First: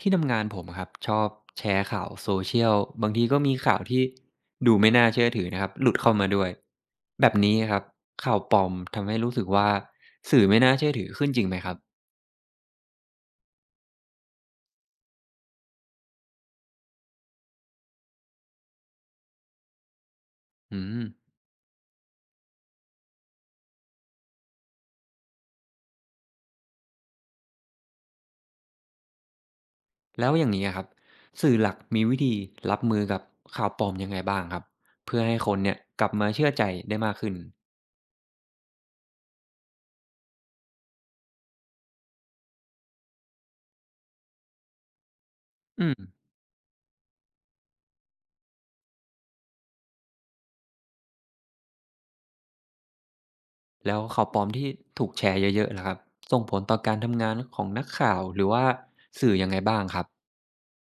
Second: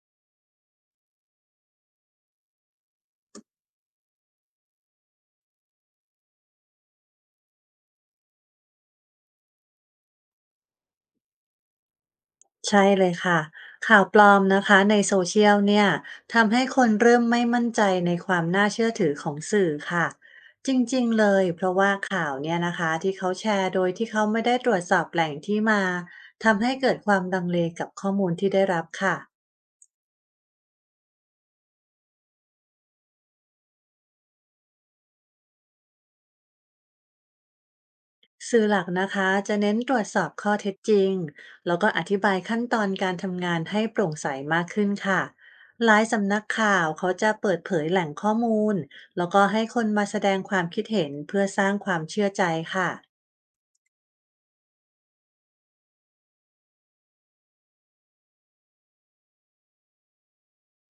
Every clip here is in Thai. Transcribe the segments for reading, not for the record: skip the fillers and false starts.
ที่ทำงานผมอะครับชอบแชร์ข่าว Social บางทีก็มีข่าวที่ดูไม่น่าเชื่อถือนะครับหลุดเข้ามาด้วยแบบนี้ครับข่าวปลอมทำให้รู้สึกว่าสื่อไม่น่าเชื่อถือขึ้นจริงไหมครับใช่เลยค่ะข่าวปลอมนะคะในโซเชียลเนี่ยทำให้คนเริ่มไม่มั่นใจในความน่าเชื่อถือของสื่อค่ะจรอืิมงๆเลยเพราะว่าข่าวเนี่ยนะคะที่เขาแชร์โดยที่เขาไม่ได้ตรวจสอบแหล่งที่มาทำให้เกิดความลังเลกับข้อมูลที่ได้รับค่ะ แล้วอย่างนี้อะครับสื่อหลักมีวิธีรับมือกับข่าวปลอมยังไงบ้างครับเพื่อให้คนเนี่ยกลับมาเชื่อใจได้มากขึ้นสื่อหลักนะคะจะเน้นตรวจสอบข้อเท็จจริงแล้วก็อธิบายขั้นตอนการทำงานให้โปร่งใสมากขึ้นค่ะอืหลายมสำนักข่าวเขาจะเปิดเผยแหล่งข้อมูลแล้วก็ให้คนมาแสดงความคิดเห็นเพื่อสร้างความเชื่อใจค่ะแล้วข่าวปลอมที่ถูกแชร์เยอะๆล่ะครับส่งผลต่อการทำงานของนักข่าวหรือว่าสื่อยังไงบ้างครับ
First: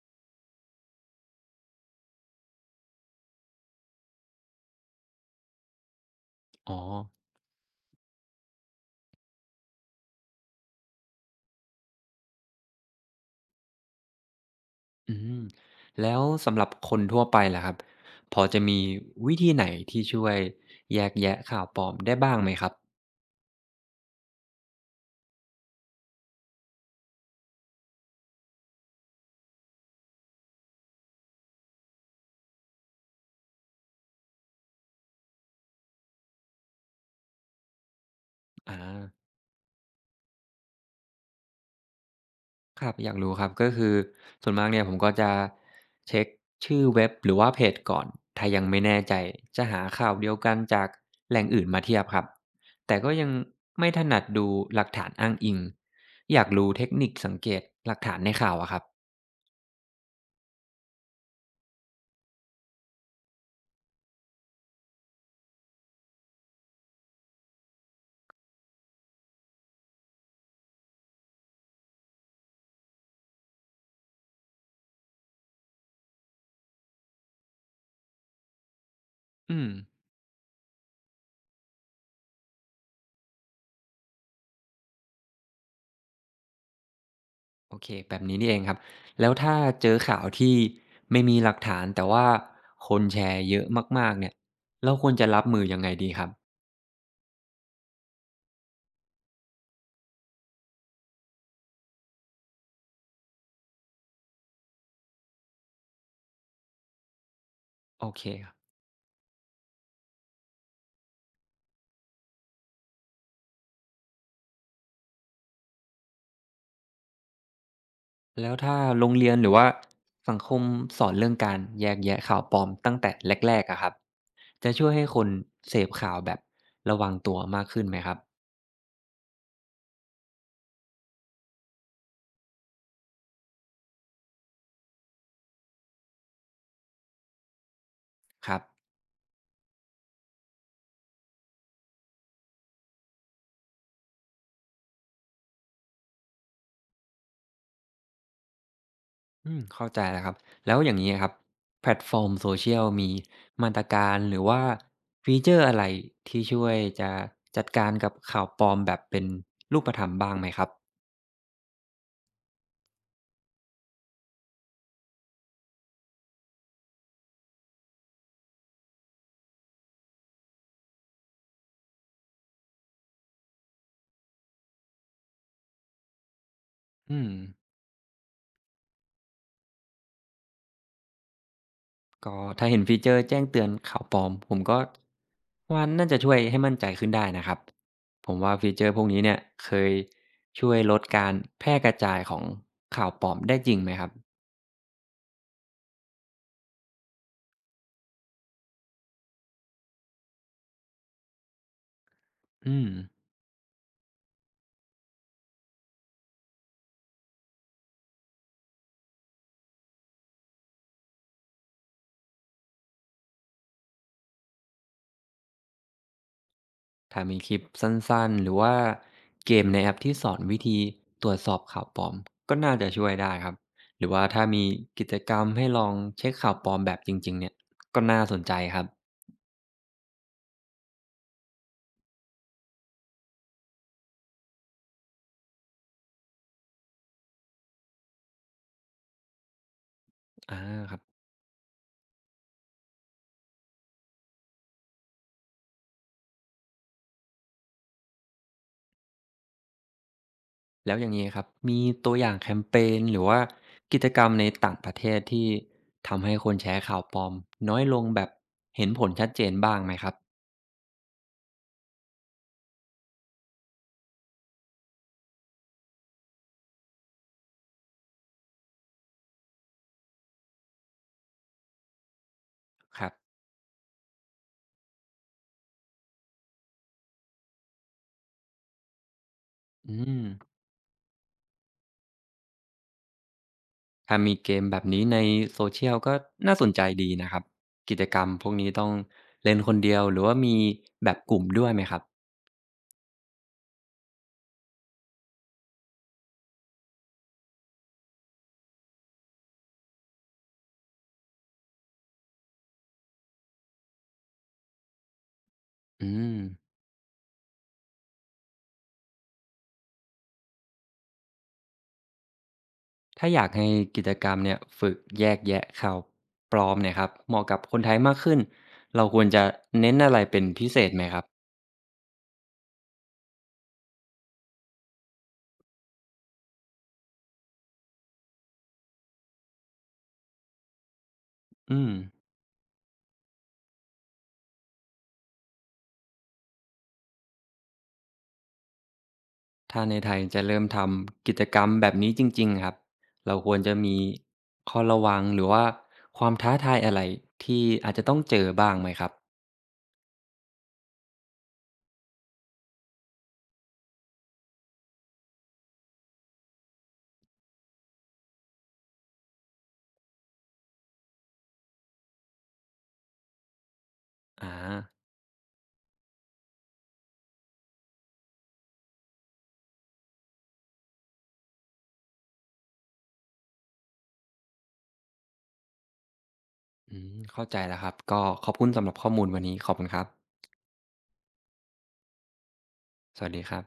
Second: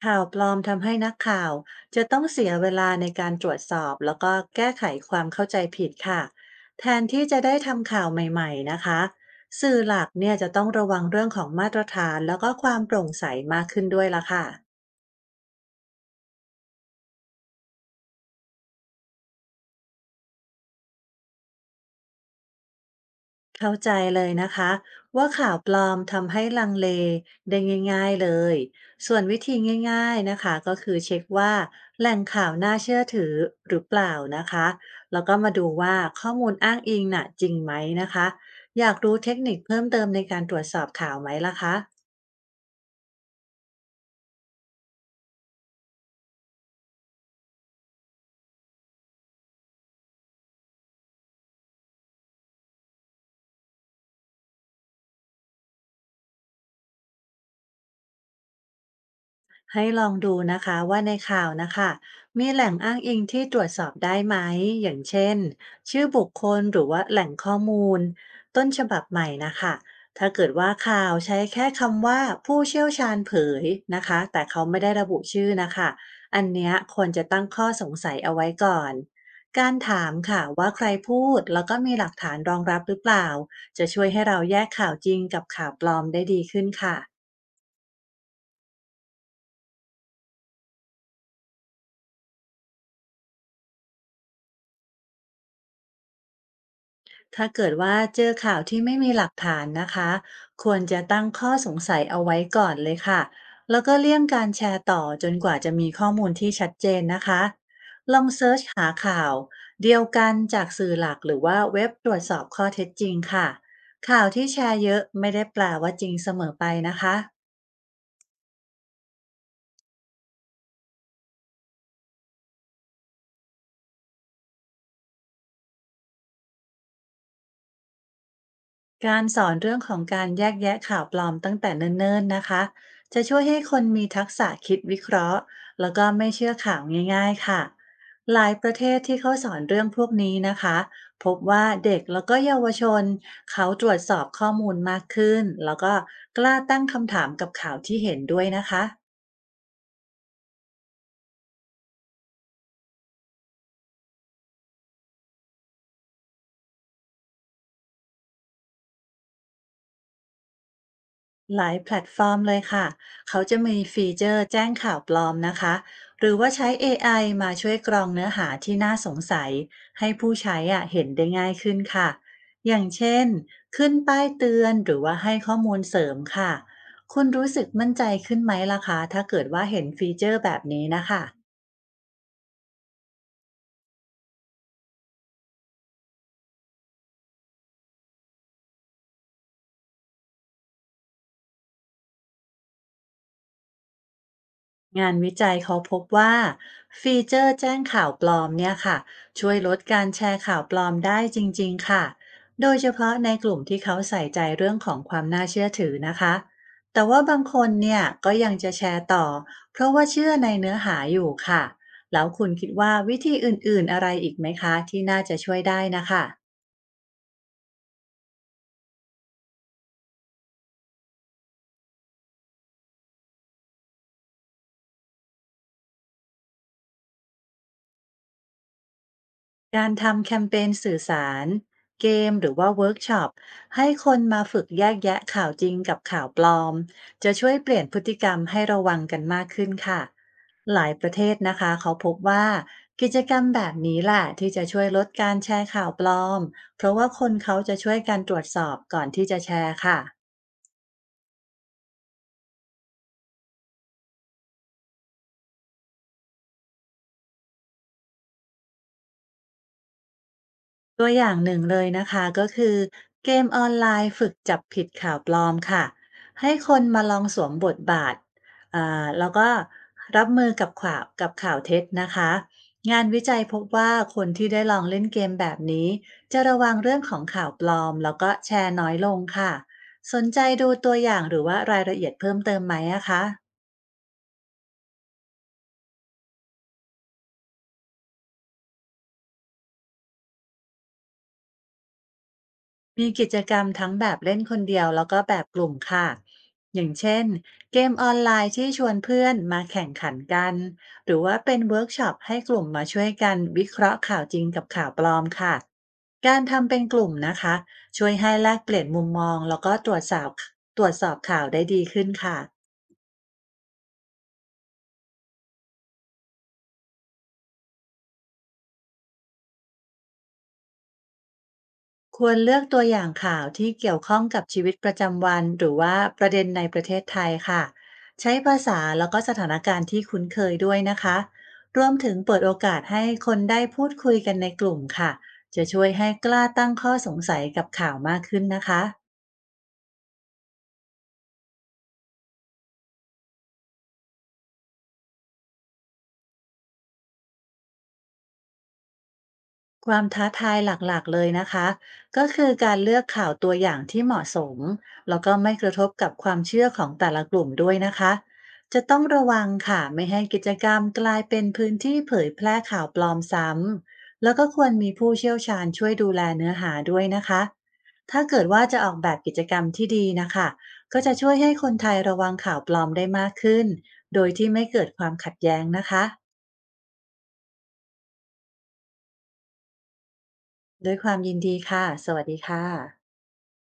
ข่าวปลอมทำให้นักข่าวจะต้องเสียเวลาในการตรวจสอบแล้วก็แก้ไขความเข้าใจผิดค่ะอ๋อ แทนที่จะได้ทำข่าวใหม่ๆนะคะสื่อหลักเนี่ยจะต้องระวังเรื่องของมาตรฐานแล้วก็ความโปร่งใสมากขึ้นด้วยละค่ะ อืมแล้วสำหรับคนทั่วไปล่ะครับพอจะมีวิธีไหนที่ช่วยแยกแยะข่าวปลอมได้บ้างไหมครับเข้าใจเลยนะคะว่าข่าวปลอมทำให้ลังเลได้ง่ายๆเลยส่วนวิธีง่ายๆนะคะก็คือเช็คว่าแหล่งข่าวน่าเชื่อถือหรือเปล่านะคะแล้วก็มาดูว่าข้อมูลอ้างอิงน่ะจริงไหมนะคะอาอยากรู้เทคนิคเพิ่มเติมในการตรวจสอบข่าวไหมล่ะคะ ครับอยากรู้ครับก็คือส่วนมากเนี่ยผมก็จะเช็กชื่อเว็บหรือว่าเพจก่อนถ้ายังไม่แน่ใจจะหาข่าวเดียวกันจากแหล่งอื่นมาเทียบครับแต่ก็ยังไม่ถนัดดูหลักฐานอ้างอิงอยากรู้เทคนิคสังเกตหลักฐานในข่าวอะครับให้ลองดูนะคะว่าในข่าวนะคะมีแหล่งอ้างอิงที่ตรวจสอบได้ไหมอย่างเช่นชื่อบุคคลหรือว่าแหล่งข้อมูลต้นฉบับใหม่นะคะถ้าเกิดว่าข่าวใช้แค่คำว่าผู้เชี่ยวชาญเผยนะคะแต่เขาไม่ได้ระบุชื่อนะคะอันเนี้ยควรจะตั้งข้อสงสัยเอาไว้ก่อนอืม การถามค่ะว่าใครพูดแล้วก็มีหลักฐานรองรับหรือเปล่าจะช่วยให้เราแยกข่าวจริงกับข่าวปลอมได้ดีขึ้นค่ะ โอเคแบบนี้นี่เองครับแล้วถ้าเจอข่าวที่ไม่มีหลักฐานแต่ว่าคนแชร์เยอะมากๆเนี่ยเราควรจะรับมือยังไงดีครับถ้าเกิดว่าเจอข่าวที่ไม่มีหลักฐานนะคะควรจะตั้งข้อสงสัยเอาไว้ก่อนเลยค่ะแล้วก็เลี่ยงการแชร์ต่อจนกว่าจะมีข้อมูลที่ชัดเจนนะคะโอลเคองคเซิรับร์ชหาข่าวเดียวกันจากสื่อหลักหรือว่าเว็บตรวจสอบข้อเท็จจริงค่ะข่าวที่แชร์เยอะไม่ได้แปลว่าจริงเสมอไปนะคะ แล้วถ้าโรงเรียนหรือว่าสังคมสอนเรื่องการแยกแยะข่าวปลอมตั้งแต่แรกๆอะครับจะช่วยให้คนเสพข่าวแบบระวังตัวมากขึ้นไหมครับการสอนเรื่องของการแยกแยะข่าวปลอมตั้งแต่เนิ่นๆนะคะ จะช่วยให้คนมีทักษะคิดวิเคราะห์แล้วก็ไม่เชื่อข่าวง่ายๆค่ะ หลาคยรับ ประเทศที่เขาสอนเรื่องพวกนี้นะคะ พบว่าเด็กแล้วก็เยาวชนเขาตรวจสอบข้อมูลมากขึ้นแล้วก็กล้าตั้งคำถามกับข่าวที่เห็นด้วยนะคะ อืมเข้าใจแล้วครับแล้วอย่างนี้ะครับแพลตฟอร์มโซเชียลมีมาตรการหรือว่าฟีเจอร์อะไรที่ช่วยจะจัดการกับข่าวปลอมแบบเป็นรูปธรรมบ้างไหมครับหลายแพลตฟอร์มเลยค่ะ เขาจะมีฟีเจอร์แจ้งข่าวปลอมนะคะ หรือว่าใช้ AI มาช่วยกรองเนื้อหาที่น่าสงสัยให้ผู้ใช้อ่ะเห็นได้ง่ายขึ้นค่ะ อย่างเช่นขึ้นป้ายเตือนหรือว่าให้ข้อมูลเสริมค่ะ อืคุณมรู้สึกมั่นใจขึ้นไหมล่ะคะถ้าเกิดว่าเห็นฟีเจอร์แบบนี้นะคะ ก็ถ้าเห็นฟีเจอร์แจ้งเตือนข่าวปลอมผมก็ว่าน่าจะช่วยให้มั่นใจขึ้นได้นะครับผมว่าฟีเจอร์พวกนี้เนี่ยเคยช่วยลดการแพร่กระจายของข่าวปลอมได้จริงไหมครับงานวิจัยเขาพบว่าฟีเจอร์แจ้งข่าวปลอมเนี่ยค่ะช่วยลดการแชร์ข่าวปลอมได้จริงๆค่ะโดอืยเฉม พาะในกลุ่มที่เขาใส่ใจเรื่องของความน่าเชื่อถือนะคะแต่ว่าบางคนเนี่ยก็ยังจะแชร์ต่อเพราะว่าเชื่อในเนื้อหาอยู่ค่ะแล้วคุณคิดว่าวิธีอื่นๆอะไรอีกไหมคะที่น่าจะช่วยได้นะคะ ถ้ามีคลิปสั้นๆหรือว่าเกมในแอปที่สอนวิธีตรวจสอบข่าวปลอมก็น่าจะช่วยได้ครับหรือว่าถ้ามีกิจกรรมให้ลองเช็คข่าวปลอมแบบจริงๆเนี่ยก็น่าสนใจครับการทำแคมเปญสื่อสารเกมหรือว่าเวิร์กช็อปให้คนมาฝึกแยกแยะข่าวจริงกับข่าวปลอมจะช่วยเปลี่ยนพฤติกรรมให้ระวังกันมากขึ้นค่ะอาหลาคยรับประเทศนะคะเขาพบว่ากิจกรรมแบบนี้แหละที่จะช่วยลดการแชร์ข่าวปลอมเพราะว่าคนเขาจะช่วยกันตรวจสอบก่อนที่จะแชร์ค่ะ แล้วอย่างนี้ครับมีตัวอย่างแคมเปญหรือว่ากิจกรรมในต่างประเทศที่ทำให้คนแชร์ข่าวปลอมน้อยลงแบบเห็นผลชัดเจนบ้างไหมครับตัวอย่างหนึ่งเลยนะคะก็คือเกมออนไลน์ฝึกจับผิดข่าวปลอมค่ะให้คนมาลองสวมบทบาทแล้วก็รับมือกับข่าวกับข่าวเท็จนะคะคงานรับวิจัยพบว่าคนที่ได้ลองเล่นเกมแบบนี้จะระวังเรื่องของข่าวปลอมแล้วก็แชร์น้อยลงค่ะอืสม นใจดูตัวอย่างหรือว่ารายละเอียดเพิ่มเติมไหมอะคะ ถ้ามีเกมแบบนี้ในโซเชียลก็น่าสนใจดีนะครับกิจกรรมพวกนี้ต้องเล่นคนเดียวหรือว่ามีแบบกลุ่มด้วยไหมครับมีกิจกรรมทั้งแบบเล่นคนเดียวแล้วก็แบบกลุ่มค่ะอย่างเช่นเกมออนไลน์ที่ชวนเพื่อนมาแข่งขันกันหรือว่าเป็นเวิร์กช็อปให้กลุ่มมาช่วยกันวิเคราะห์ข่าวจริงกับข่าวปลอมค่ะอืมการทำเป็นกลุ่มนะคะช่วยให้แลกเปลี่ยนมุมมองแล้วก็ตรวจสอบข่าวได้ดีขึ้นค่ะ ถ้าอยากให้กิจกรรมเนี่ยฝึกแยกแยะข่าวปลอมเนี่ยครับเหมาะกับคนไทยมากขึ้นเราควรจะเน้นอะไรเป็นพิเศษไหมครับควรเลือกตัวอย่างข่าวที่เกี่ยวข้องกับชีวิตประจำวันหรือว่าประเด็นในประเทศไทยค่ะใช้ภาษาแล้วก็สถานการณ์ที่คุ้นเคยด้วยนะคะรอืวมมถึงเปิดโอกาสให้คนได้พูดคุยกันในกลุ่มค่ะจะช่วยให้กล้าตั้งข้อสงสัยกับข่าวมากขึ้นนะคะ ถ้าในไทยจะเริ่มทำกิจกรรมแบบนี้จริงๆครับเราควรจะมีข้อระวังหรือว่าความท้าทายอะไรที่อาจจะต้องเจอบ้างไหมครับความท้าทายหลักๆเลยนะคะก็คือการเลือกข่าวตัวอย่างที่เหมาะสมแล้วก็ไม่กระทบกับความเชื่อของแต่ละกลุ่มด้วยนะคะจะต้องระวังค่ะไม่ให้กิจกรรมกลายเป็นพื้นที่เผยแพร่ข่าวปลอมซ้ำแล้วก็อา ควรมีผู้เชี่ยวชาญช่วยดูแลเนื้อหาด้วยนะคะถ้าเกิดว่าจะออกแบบกิจกรรมที่ดีนะคะก็จะช่วยให้คนไทยระวังข่าวปลอมได้มากขึ้นโดยที่ไม่เกิดความขัดแย้งนะคะอืมเข้าใจแล้วครับก็ขอบคุณสำหรับข้อมูลวันนี้ขอบคุณครับด้วยความยินดีค่ะสวัสดีค่ะสวัสดีครับ